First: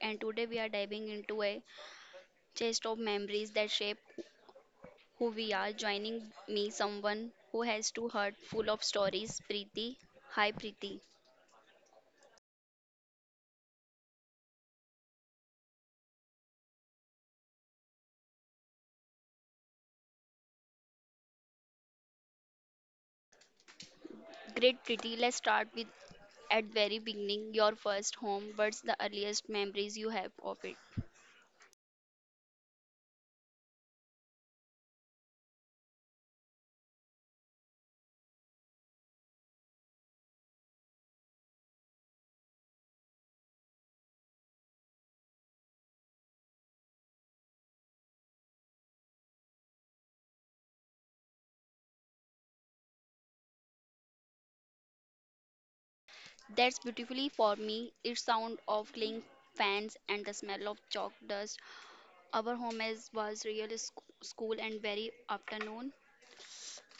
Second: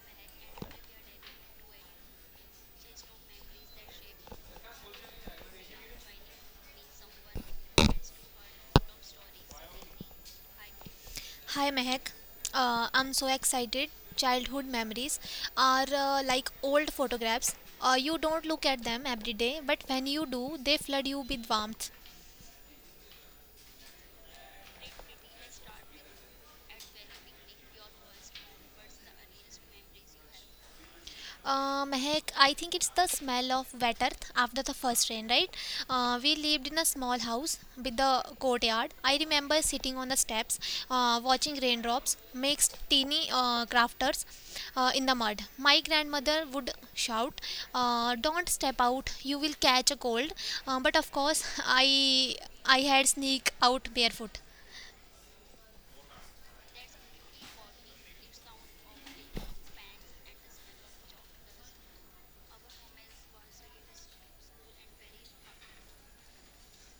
and today we are diving into a chest of memories that shape who we are. Joining me, someone who has two hearts full of stories, Preeti. Hi, Preeti. Hi Mehak, I'm so excited. Childhood memories are like old photographs. You don't look at them every day, but when you do, they flood you with warmth. Great, Preeti. Let's start with at very beginning your first home. What's the earliest memories you have of it? Mehak, I think it's the smell of wet earth after the first rain, right? We lived in a small house with a courtyard. I remember sitting on the steps, watching raindrops make teeny crafters in the mud. My grandmother would shout, "Don't step out, you will catch a cold." But of course, I had sneak out barefoot. That's beautifully for me. It's sound of cling fans and the smell of chalk dust. Our home is was real school and very afternoon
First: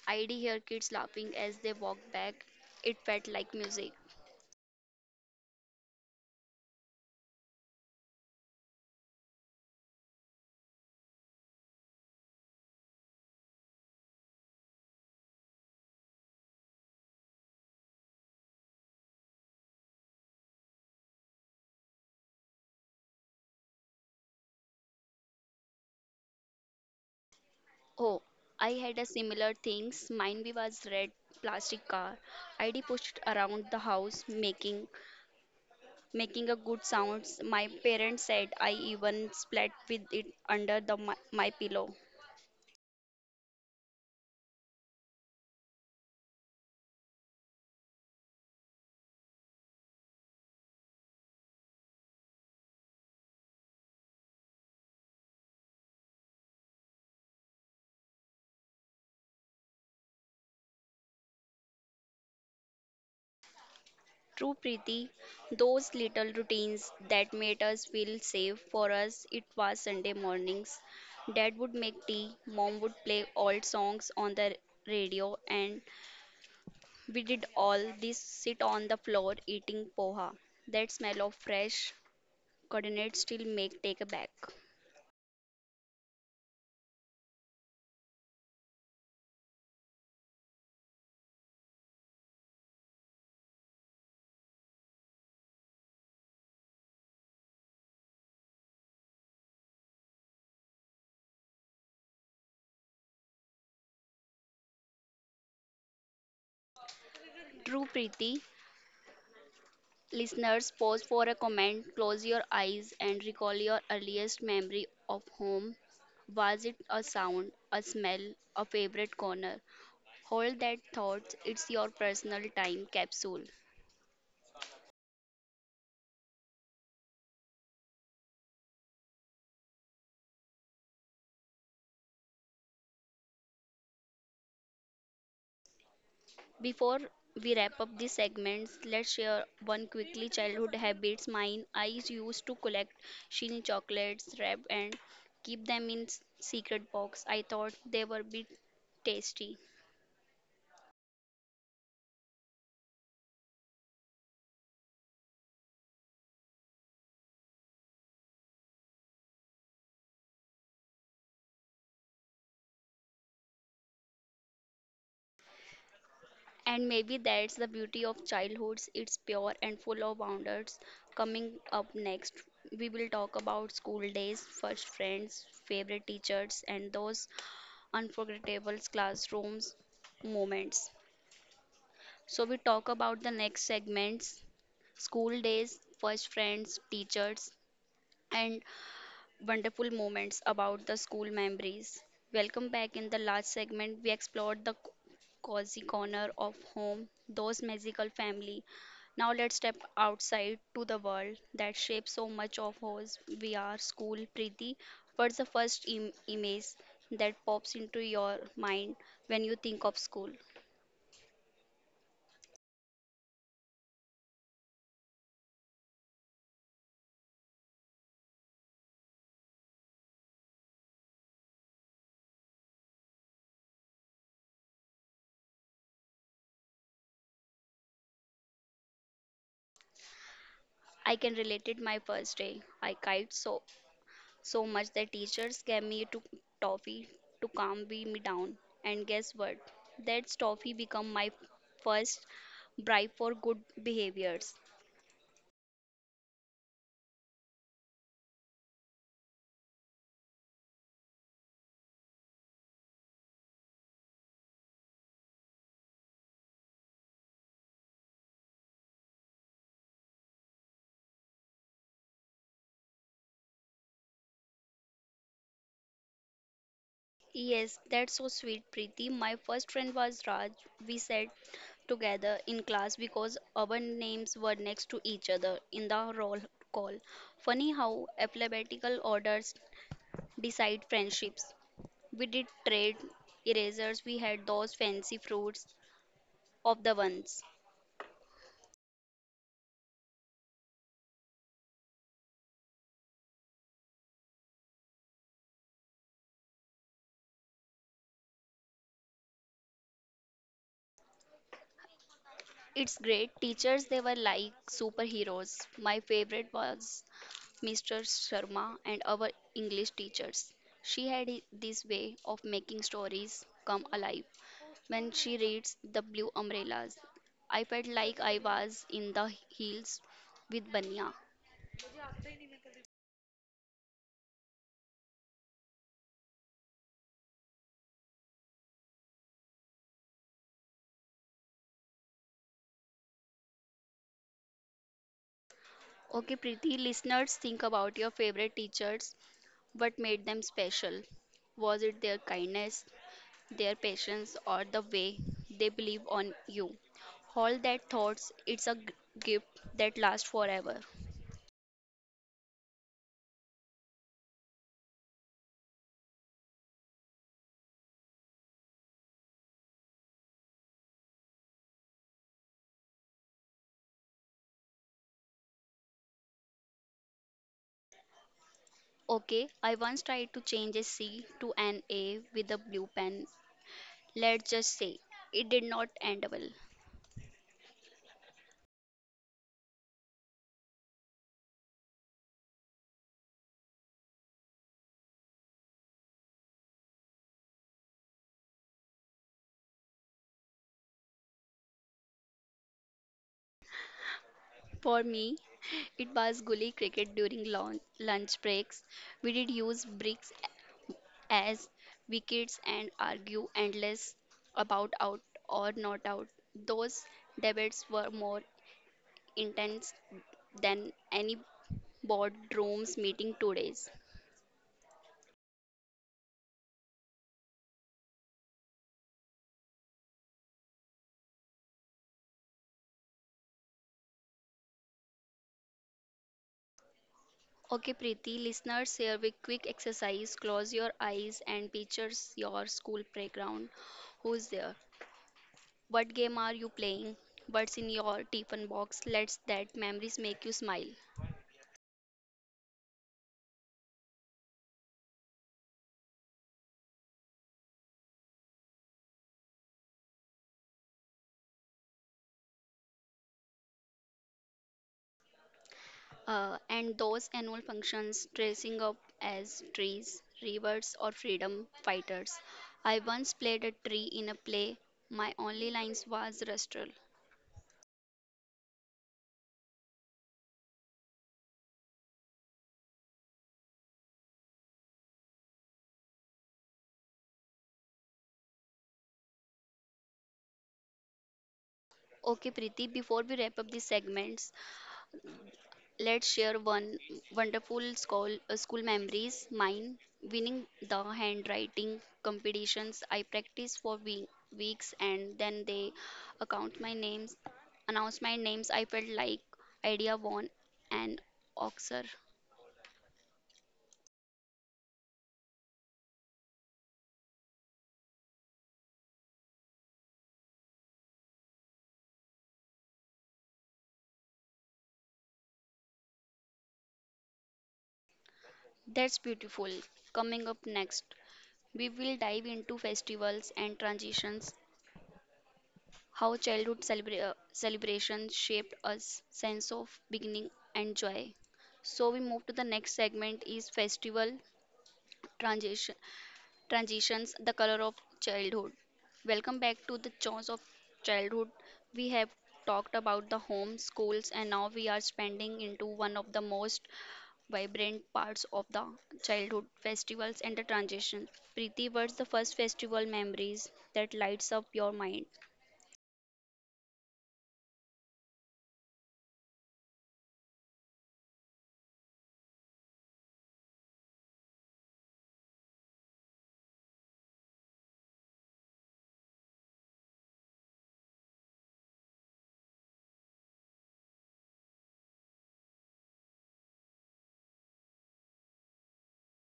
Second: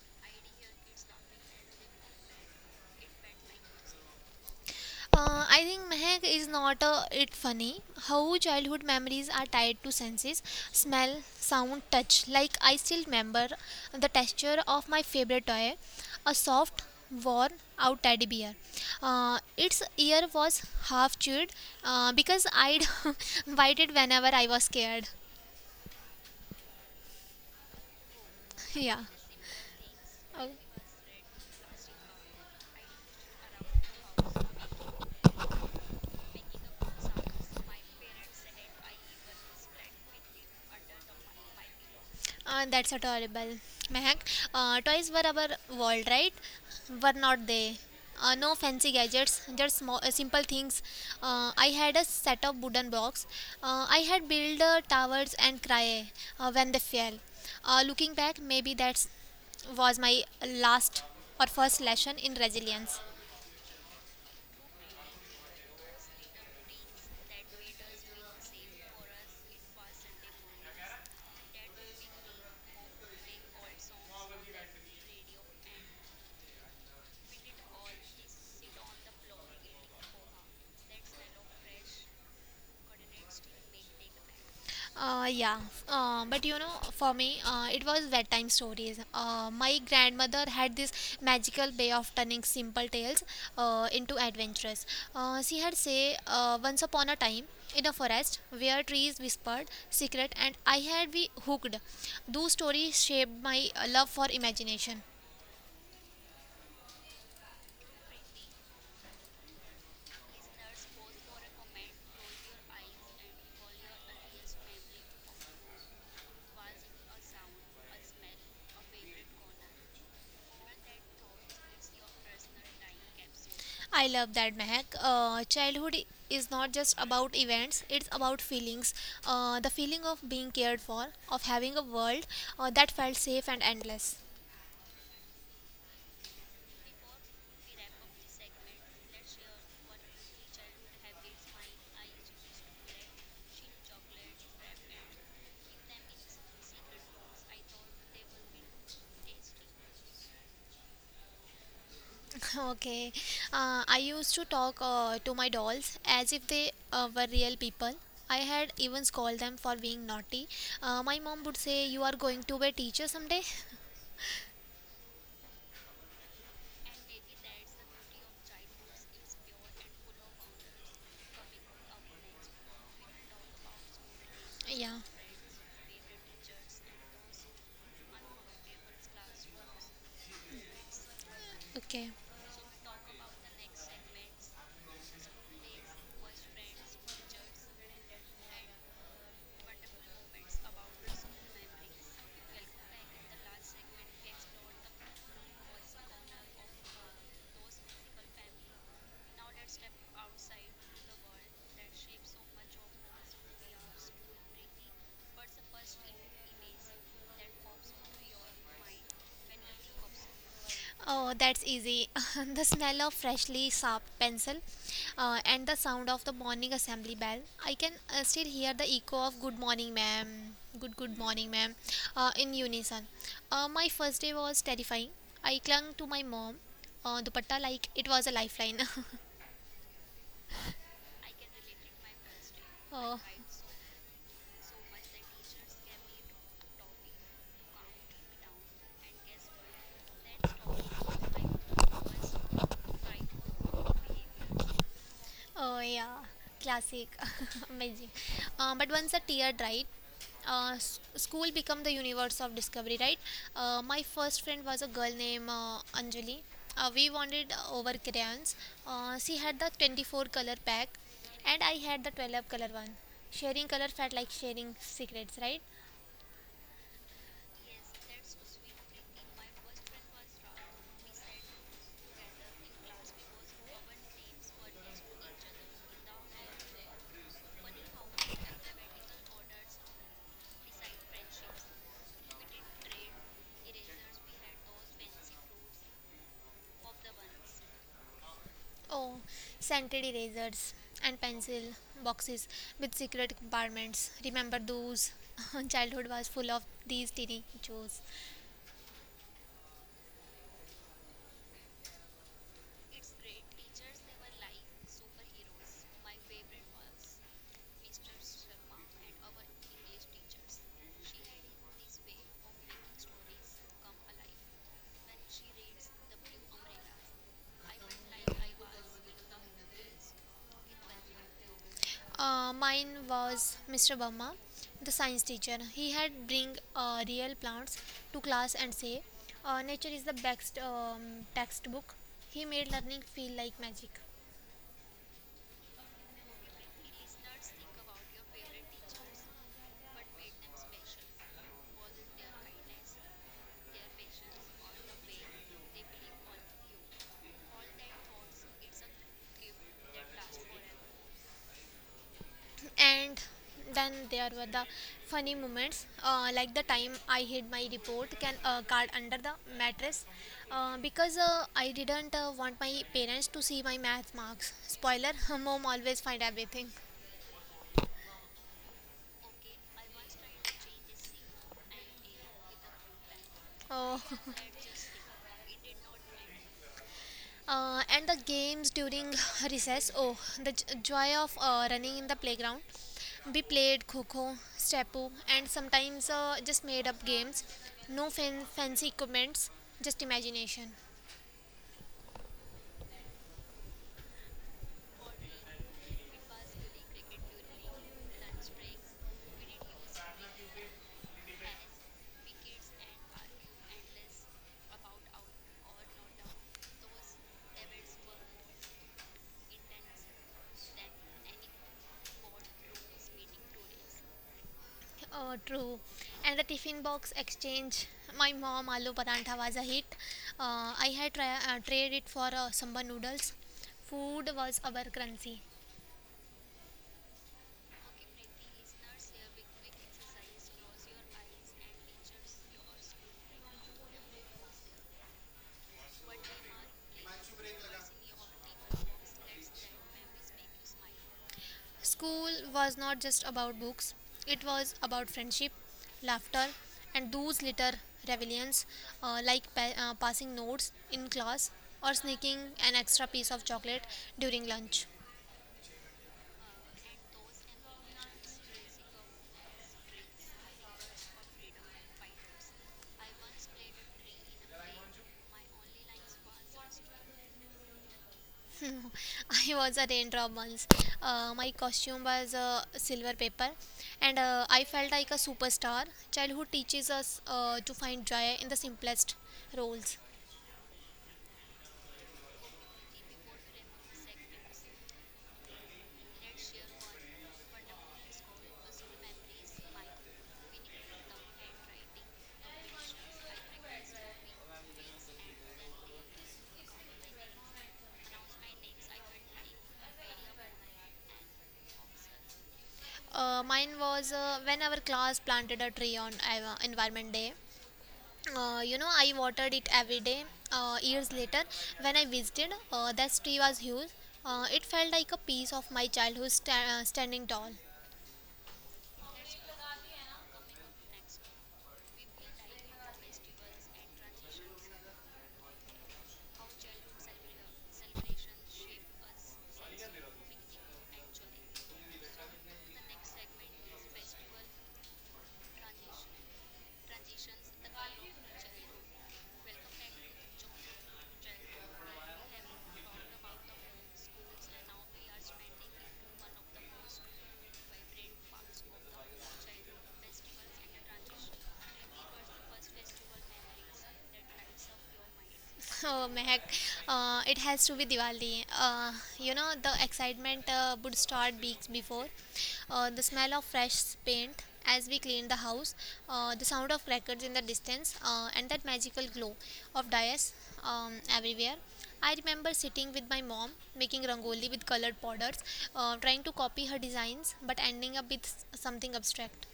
I'd hear kids laughing as they walked back. It felt like music. I think Mehak is not it funny how childhood memories are tied to senses smell, sound, touch. Like, I still remember the texture of my favorite toy a soft, worn out teddy bear. Its ear was half chewed because I'd bite it whenever I was scared. Oh, I had Yeah. a similar things. Mine we was red plastic car. I'd pushed around the house making a good sounds. My parents said I even splat with it under the my pillow. That's adorable. Mehak, toys were our world, right? Were not they? No fancy gadgets, just small, simple things. I had a set of wooden blocks. I had built towers and cry when they fell. Looking back, maybe that was my last or first lesson in resilience. True Preeti, those little routines that made us feel safe for us, it was Sunday mornings. Dad would make tea, mom would play old songs on the radio, and we did all this sit on the floor eating poha. That smell of fresh coordinates still make take a back. Yeah, but you know, for me, it was bedtime stories. My grandmother had this magical way of turning simple tales into adventures. She had say, once upon a time in a forest where trees whispered secret, and I had be hooked. Those stories shaped my love for imagination. True Preeti, listeners, pause for a comment, close your eyes, and recall your earliest memory of home. Was it a sound, a smell, a favorite corner? Hold that thought, it's your personal time capsule. I love that, Mehak. Childhood is not just about events, it's about feelings. The feeling of being cared for, of having a world that felt safe and endless. Before we wrap up these segments, let's share one quickly childhood habits. Mine, I used to collect shiny chocolates, wrap and keep them in secret box. I thought they were bit tasty. Okay. I used to talk to my dolls as if they were real people. I had even scolded them for being naughty. My mom would say, you are going to be a teacher someday? And maybe that's the beauty of childhoods. It's pure and full of wonders. Coming up next, we will talk about school days, first Yeah, friends, favorite teachers, and those unforgettable classrooms moments. okay. So we talk about the next segments, school days, first friends, teachers, and wonderful moments about the school memories. Welcome back in the last segment. We explored the cozy corner of home, those magical family. Now let's step outside to the world that shapes so much of us. We are school, Preeti. What's the first image that pops into your mind when you think of school? Oh, that's easy. The smell of freshly sharpened pencil and the sound of the morning assembly bell. I can still hear the echo of good morning, ma'am. Good morning, ma'am, in unison. My first day was terrifying. I clung to my mom, dupatta, like it was a lifeline. I can relate it my first day. I Oh, cried so much that teachers gave me to toffee to calm me down. And guess what? That toffee become my first bribe for good behaviors. oh yeah, classic, amazing. But once a tear dried, school become the universe of discovery, right? My first friend was a girl named Anjali. We wanted over crayons. She had the 24 color pack, and I had the 12 color one. Sharing color felt like sharing secrets, right? Yes, that's so sweet, Preeti. My first friend was Raj. We sat together in class because our names were next to each other in the roll call. Funny how alphabetical orders decide friendships. We did trade erasers, we had those fancy fruits of the ones. Oh, scented erasers and pencil boxes with secret compartments. Remember those? Childhood was full of these tiny joys. It's great. Teachers, they were like superheroes. My favorite was Mr. Sharma and our English teachers. She had this way of making stories come alive. When she reads The Blue Umbrellas, I felt like I was in the hills with Banya. Mine was Mr. Burma, the science teacher. He had bring real plants to class and say, "Nature is the best textbook." He made learning feel like magic. Okay, Preeti, listeners, think about your favorite teachers. What made them special? Was it their kindness, their patience, or the way they believe on you? All that thoughts, it's a gift that lasts forever. And then there were the funny moments, like the time I hid my report can card under the mattress because I didn't want my parents to see my math marks. Spoiler: mom always find everything. Okay, I once tried to change a C to an A with a blue pen. Oh. Let's just say it did not end well. And the games during recess. Oh, the joy of running in the playground. We played kho, stepu, and sometimes just made up games. No fancy equipments, just imagination. For me, it was gully cricket during lunch breaks. We did use bricks as we kids and argue endless about out or not out. Those debates were more intense than any boardrooms meeting today's. Oh, true. And the tiffin box exchange. My mom aloo parantha was a hit. I traded it for samba noodles. Food was our currency. Okay, Preeti, listeners, here with quick exercise. Close your eyes and picture your school playground. Who's there? What game are you playing? What's in your tiffin box? Let's that memories make you smile. School was not just about books, it was about friendship, laughter, and those little rebellions like passing notes in class or sneaking an extra piece of chocolate during lunch. And those annual functions dressing up as trees, rebirths, or freedom fighters. I once played a tree in a play. My only lines was rustral. I was a raindrop once. My costume was silver paper, and I felt like a superstar. Childhood teaches us to find joy in the simplest roles. Okay, Preeti, before we wrap up these segments, let's share one wonderful school, school memories. Mine, winning the handwriting competitions. I practiced for weeks and then they account my names, announce my names. I felt like idea won an Oxer. Mine was when our class planted a tree on Environment Day, you know, I watered it every day. Years later, when I visited, that tree was huge. It felt like a piece of my childhood standing tall. That's beautiful. Coming up next, we will dive into festivals and transitions, how childhood celebrations shaped us sense of beginning and joy. So we move to the next segment is festival transition transitions, the color of childhood. Welcome back to the chores of childhood. We have talked about the home, schools, and now we are spending into one of the most vibrant parts of the childhood festivals and the transition. Preeti, what's the first festival memories that lights up your mind? Oh Mehak, it has to be Diwali. You know, the excitement would start weeks before. The smell of fresh paint as we clean the house, the sound of crackers in the distance, and that magical glow of dyes everywhere. I remember sitting with my mom making rangoli with colored powders, trying to copy her designs, but ending up with something abstract.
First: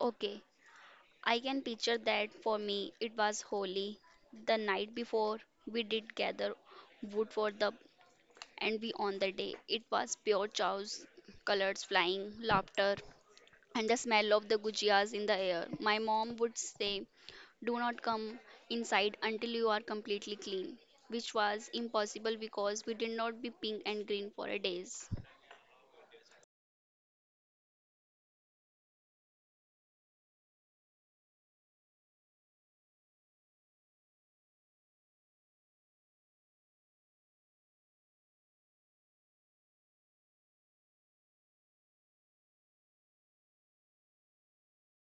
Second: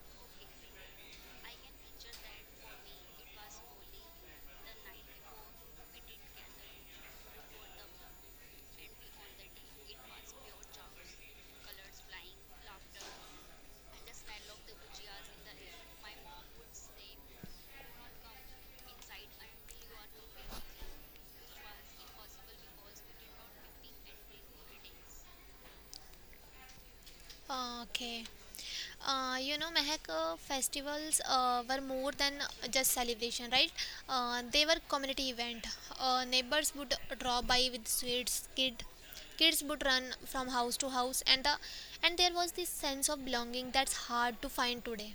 Okay, I can picture that for me it was holy. The night before we did gather wood for the and we on the day. It was pure chaos, colors flying, laughter, and the smell of the gujias in the air. My mom would say, do not come inside until you are completely clean, which was impossible because we did not be pink and green for a days. Ah, okay. You know, Mehak, festivals were more than just celebration, right? They were community event. Neighbors would drop by with sweets. Kids would run from house to house, and there was this sense of belonging that's hard to find today,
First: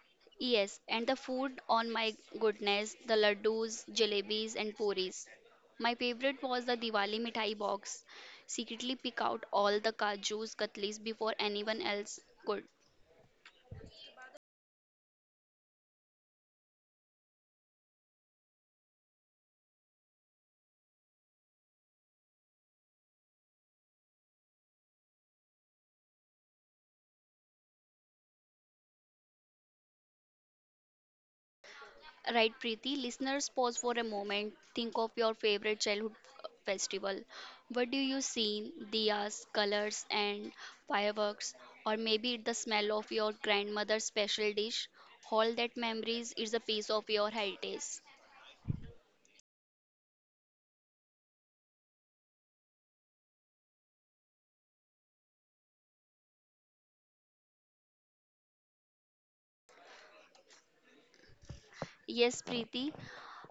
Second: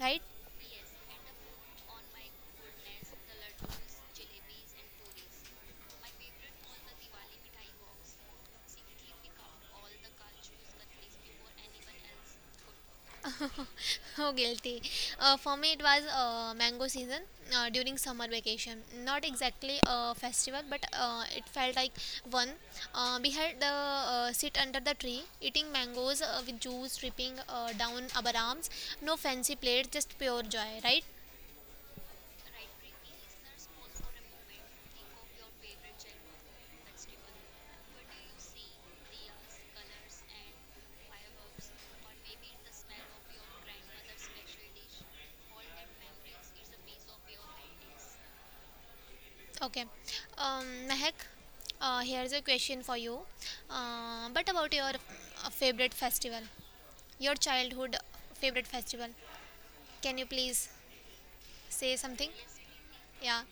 right? Yes, and the food, on my goodness, the laddus, jalebis, and puris. My favorite was the Diwali mithai box. Secretly pick out all the kajus, katlis before anyone else could. Oh, guilty. For me, it was mango season during summer vacation. Not exactly a festival, but it felt like one. We had the sit under the tree, eating mangoes with juice dripping down our arms. No fancy plate, just pure joy, right? Right, Preeti. Listeners, pause for a moment. Think of your favorite childhood festival. What do you see? Diyas, colors, and fireworks, or maybe the smell of your grandmother's special dish. All that memories is a piece of your heritage. Okay. Mehak, here's a question for you. But about your favorite festival, your childhood favorite festival. Can you please? Say something? Yes, Preeti, Yeah.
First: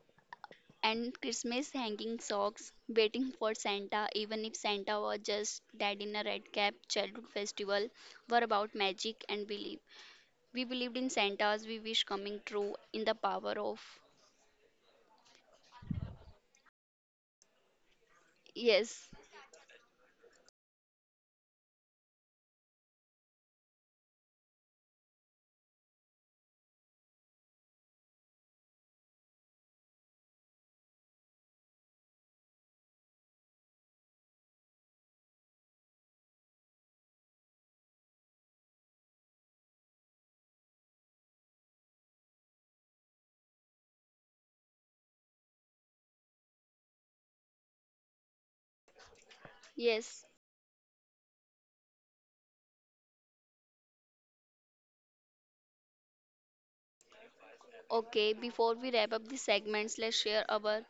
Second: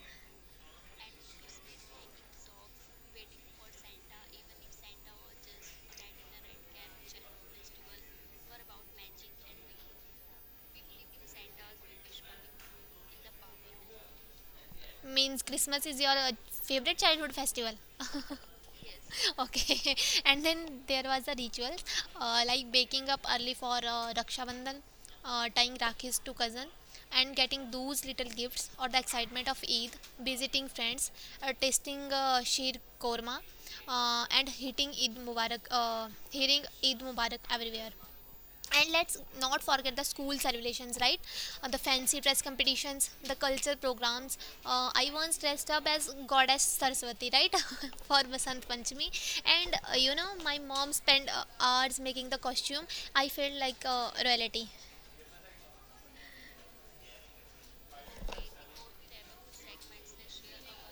and Christmas hanging socks, waiting for Santa, even if Santa was just dad in a red cap, childhood festival were about magic and belief. We believed in Santas, we wish coming true in the power of. Means Christmas is your favorite childhood festival. Yes, Okay. And then there was the rituals like waking up early for Raksha Bandhan, tying Rakhis to cousin, and getting those little gifts or the excitement of Eid, visiting friends, tasting sheer korma, and hitting Eid Mubarak, hearing Eid Mubarak everywhere. And let's not forget the school celebrations, right? The fancy dress competitions, the culture programs. I once dressed up as goddess Saraswati, right? For Basant Panchami, and you yes. know, my mom spent hours making the costume. I felt like royalty. Okay, before we wrap up the segments, let's share our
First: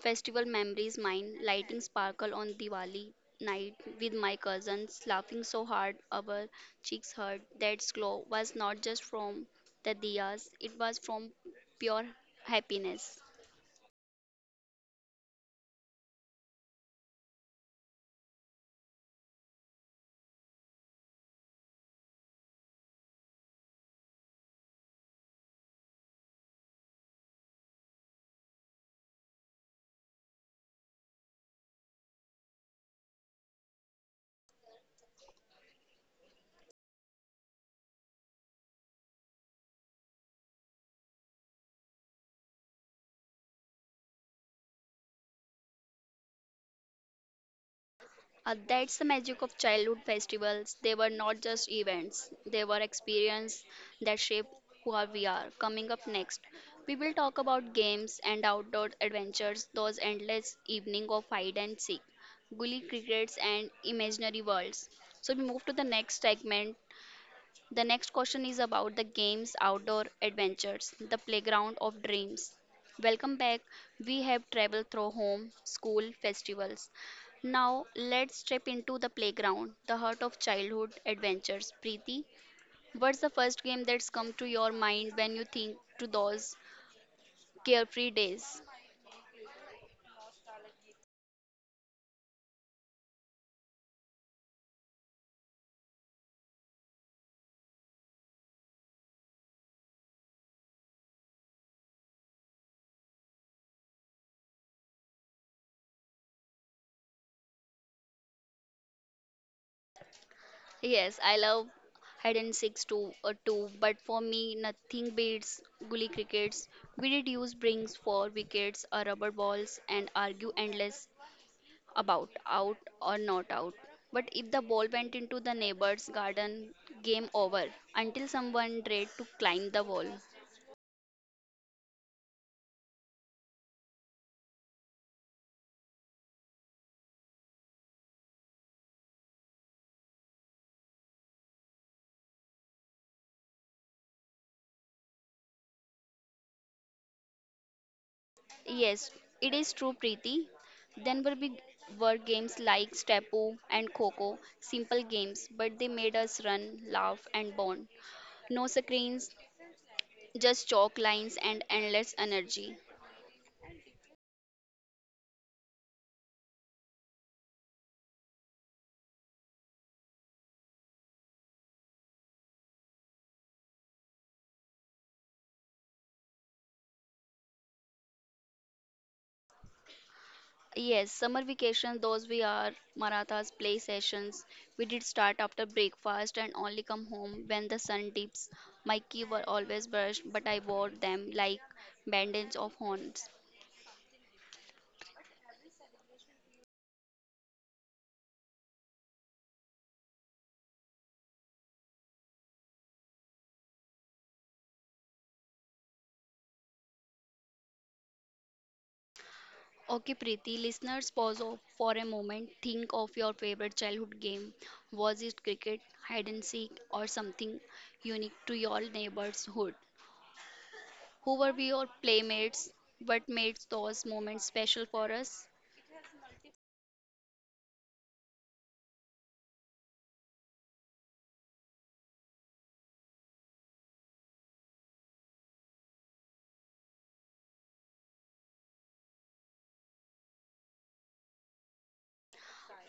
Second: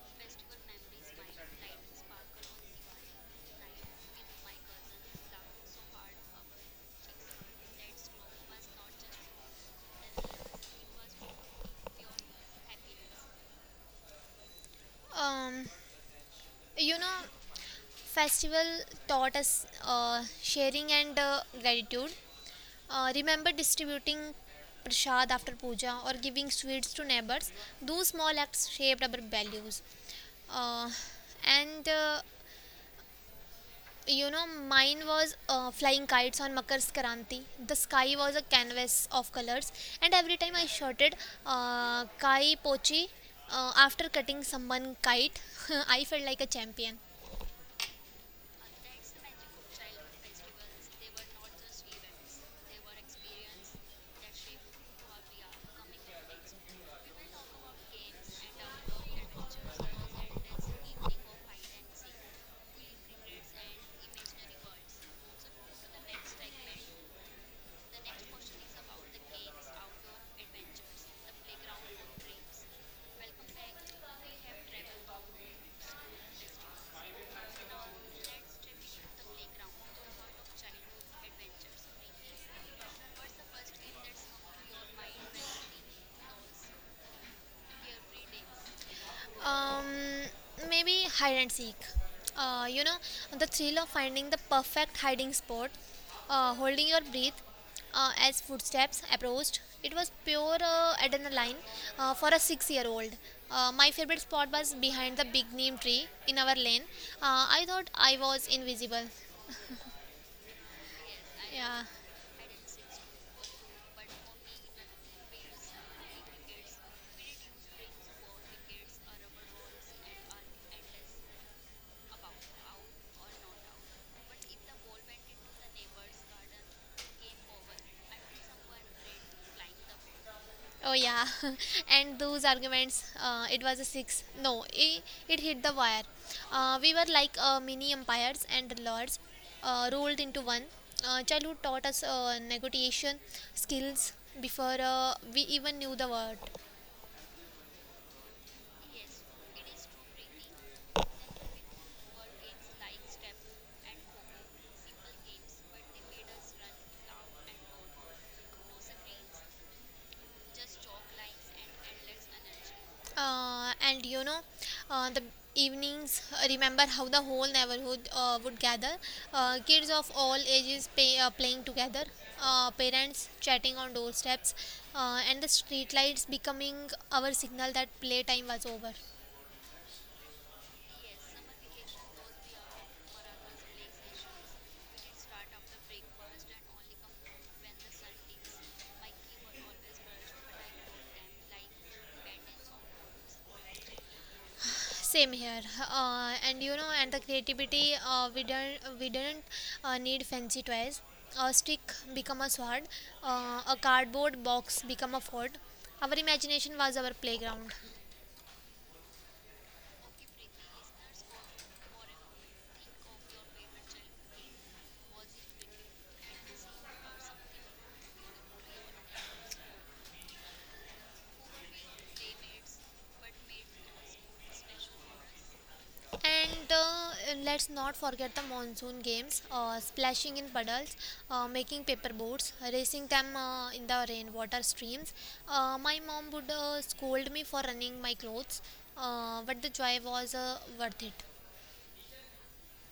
festival memories. Mine, lighting sparkle on Diwali night with my cousins, laughing so hard our cheeks hurt. That glow was not just from the diyas, it was from pure happiness. um, you know, festival taught us sharing and gratitude. Remember distributing prasad after puja or giving sweets to neighbors. Those small acts shaped our values. Uh, and you know, mine was flying kites on Makar Sankranti. The sky was a canvas of colors, and every time I shouted "Kai Pochi" after cutting someone kite, I felt like a champion. That's the magic of childhood festivals. They were not just events, they were experiences that shape who are we are. Coming up next, we will talk about games and outdoor adventures, those endless evening of hide and seek, gully crickets and imaginary worlds. So we move to the next segment the next question is about the games, outdoor adventures, the playground of dreams. Welcome back. We have traveled through home, school, festivals. Now let's step into the playground, the heart of childhood adventures. Preeti, what's the first game that's come to your mind when you think to those carefree days? Um, maybe hide and seek. You know, the thrill of finding the perfect hiding spot, holding your breath as footsteps approached. It was pure adrenaline for a six-year-old. My favorite spot was behind the big neem tree in our lane. I thought I was invisible. Yes, I love Yeah. hide and seeks too, but for me, nothing beats gully crickets. We did use brings for wickets or rubber balls and argue endless about out or not out. But if the ball went into the neighbor's garden, game over until someone tried to climb the wall. Oh yeah, and those arguments. It was a six. No, it hit the wire. We were like mini empires and lords, rolled into one. Childhood taught us negotiation skills before we even knew the word. Yes, it is true, Preeti. Then were big were games like Stapu and Coco, simple games, but they made us run, laugh, and bond. No screens, just chalk lines and endless energy. And you know, the evenings, remember how the whole neighborhood would gather, kids of all ages playing together, parents chatting on doorsteps, and the street lights becoming our signal that playtime was over. Yes, summer vacation, those we are Marathas play sessions. We did start after breakfast and only come home when the sun dips. My key were always brushed, but I wore them like bandage of horns. Same here. And you know, and the creativity, we didn't need fancy toys. A stick become a sword, a cardboard box become a fort. Our imagination was our playground. Okay, Preeti, listeners, pause for a moment. Think of your favorite childhood game. Was it cricket, hide and seek, or something unique to your neighborhood? Who were we your playmates? What made those moments special for us? And let's not forget the monsoon games, splashing in puddles, making paper boats, racing them in the rainwater streams. My mom would scold me for running my clothes, but the joy was worth it.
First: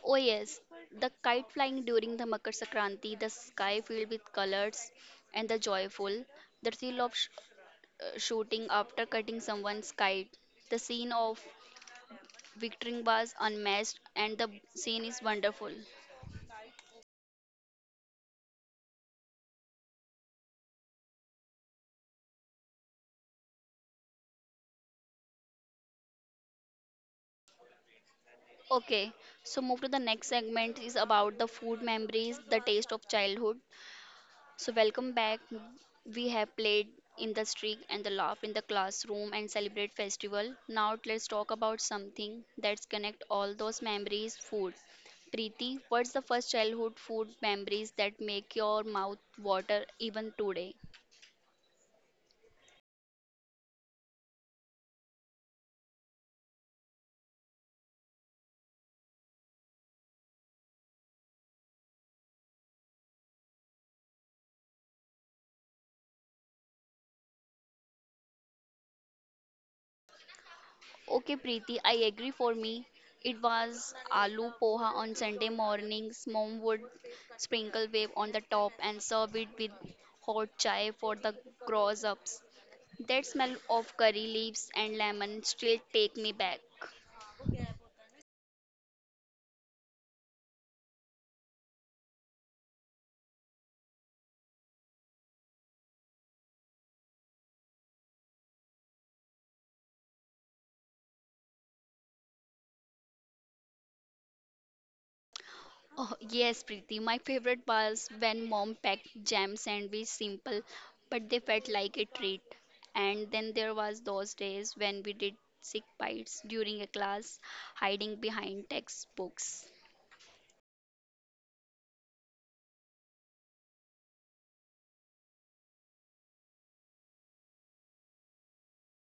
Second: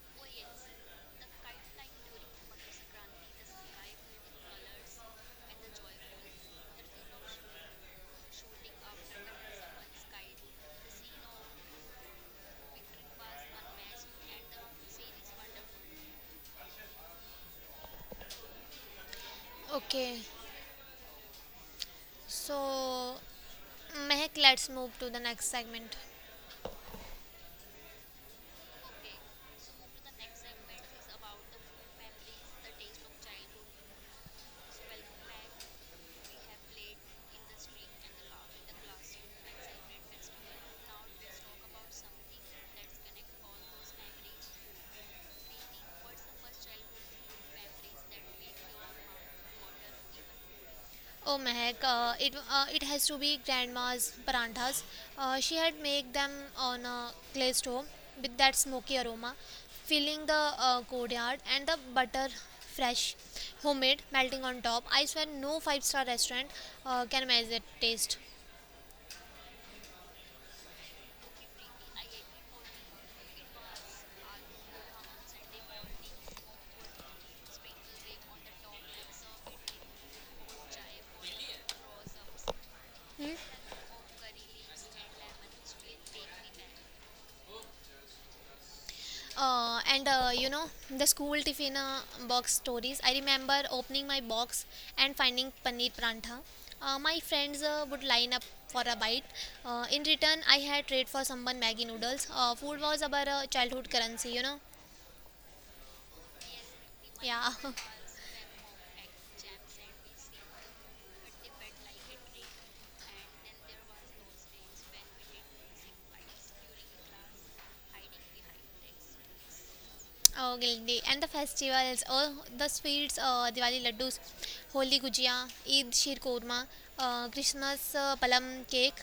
Oh yes, the kite flying during the Makar Sankranti, the sky filled with colors and the joyful, the thrill of shooting after cutting someone's kite, the scene of victory was unmatched and the scene is wonderful. Okay, so Mehak, let's move to the next segment. Okay, so move to the next segment is about the food memories, the taste of childhood. So, welcome back. We have played in the street and the laugh in the classroom and celebrate festival. Now, let's talk about something that's connect all those memories food. Preeti, what's the first childhood food memories that make your mouth water even today? Oh Mehak, it has to be grandma's paranthas. She had made them on a clay stove with that smoky aroma, filling the courtyard and the butter fresh, homemade, melting on top. I swear no five-star restaurant can match that taste. Okay, Preeti, I agree for me. It was aloo poha on Sunday mornings. Mom would sprinkle wave on the top and serve it with hot chai for the grown ups. That smell of curry leaves and lemon still take me back. And you know, the school tiffin box stories. I remember opening my box and finding paneer prantha. My friends would line up for a bite. In return, I had trade for someone Maggie noodles. Food was our childhood currency, you know. Oh, yes, Preeti. My Yeah. favorite was when mom packed jam sandwich simple, but they felt like a treat. And then there was those days when we did sick bites during a class, hiding behind textbooks. Oh, Gildi. And the festivals, oh, the sweets, Diwali laddus, Holi gujia, Eid sheer korma, Christmas palam cake,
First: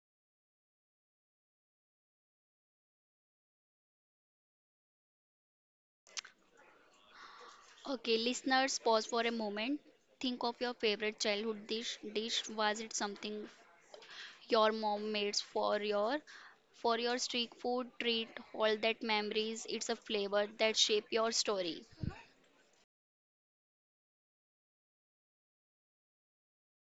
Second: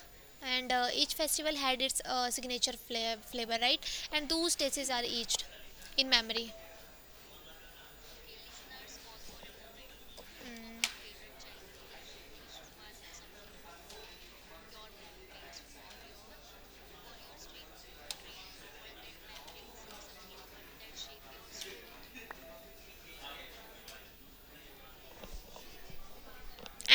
and each festival had its signature flavor, right? And those tastes are aged in memory. Okay, listeners, pause for a moment. Think of your favorite childhood dish. Dish was it something your mom made for your street food treat? All that memories. It's a flavor that shape your story.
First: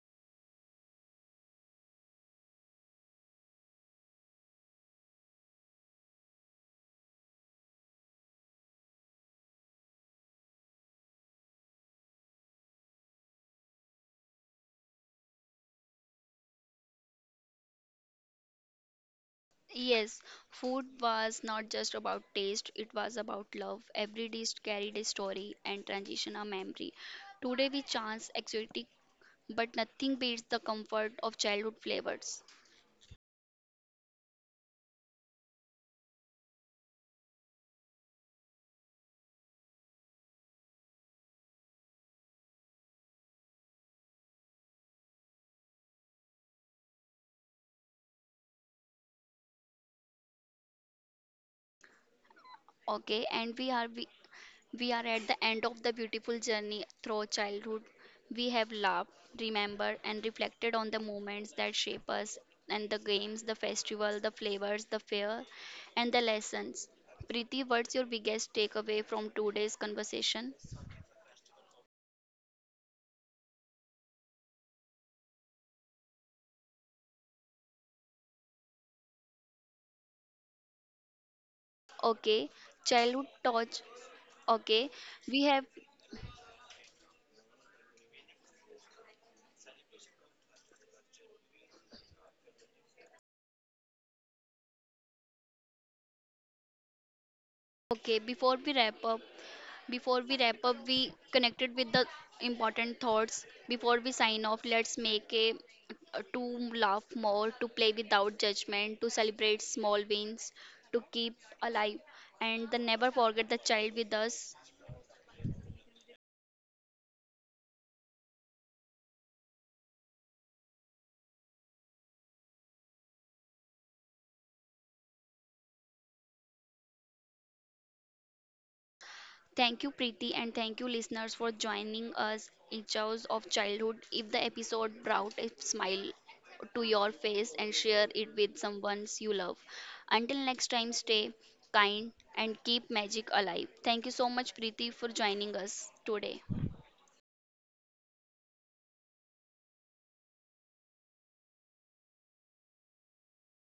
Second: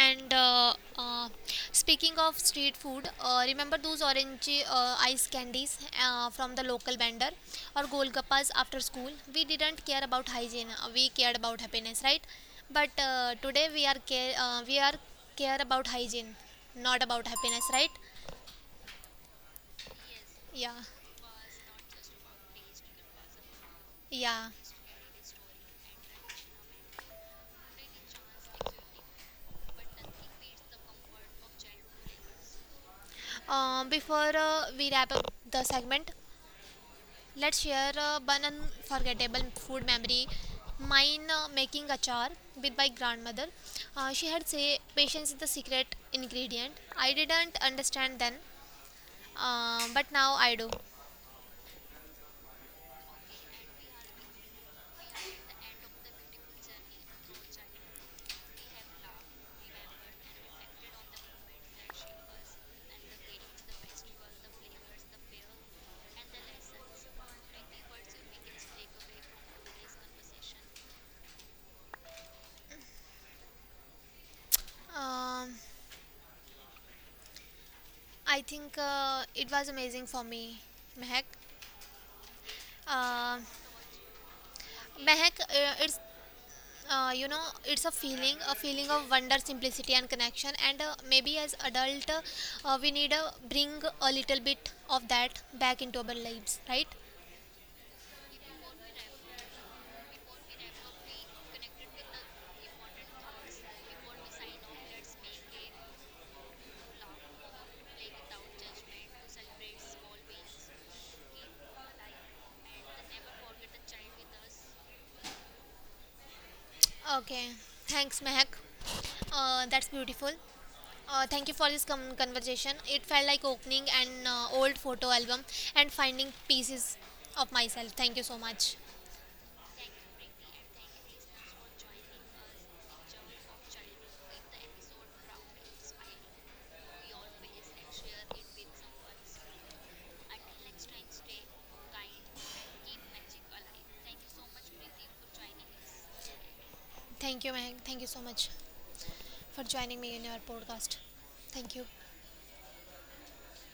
And Speaking of street food, remember those orange ice candies from the local vendor or golgappas after school? We didn't care about hygiene. We cared about happiness, right? But today we are care about hygiene, not about happiness, right? Yes, Yeah. food was not just about taste, it was about love. Every Yeah. dish carried a story and transition a memory. Today we chance exotic, but nothing beats the comfort of childhood flavors. Before we wrap up the segment, let's share one unforgettable food memory. Mine, making achar with my grandmother. She had say patience is the secret ingredient. I didn't understand then, but now I do. Okay, and we are at the end of the beautiful journey through childhood. We have laughed, remembered, and reflected on the moments that shape us and the games, the festival, the flavors, the fare, and the lessons. Preeti, what's your biggest takeaway from today's conversation? Um, I think it was amazing for me, Mehak. Okay, childhood Uh, touch. Okay, Mehak, we have. it's you know, it's a feeling, a feeling of wonder, simplicity and connection, and maybe as adult, we need to bring a little bit of that back into our lives, right? Okay, Before we wrap up, we connected with the important thoughts. Before we sign off, let's make a to laugh more, to play without judgment, to celebrate small wins, to keep alive, and then never forget the child with us. Okay, thanks Mehak. That's beautiful. Thank you for this conversation. It felt like opening an old photo album and finding pieces of myself. Thank you so much. Thank you, Preeti, and thank you, listeners, for joining us echoes of childhood. If the episode brought a smile to your face and share it with someone you love. Until next time, stay kind and keep magic alive. Thank you so much, Preeti, for joining us today. Thank you Mehak, thank you so much for joining me in your podcast. Thank you.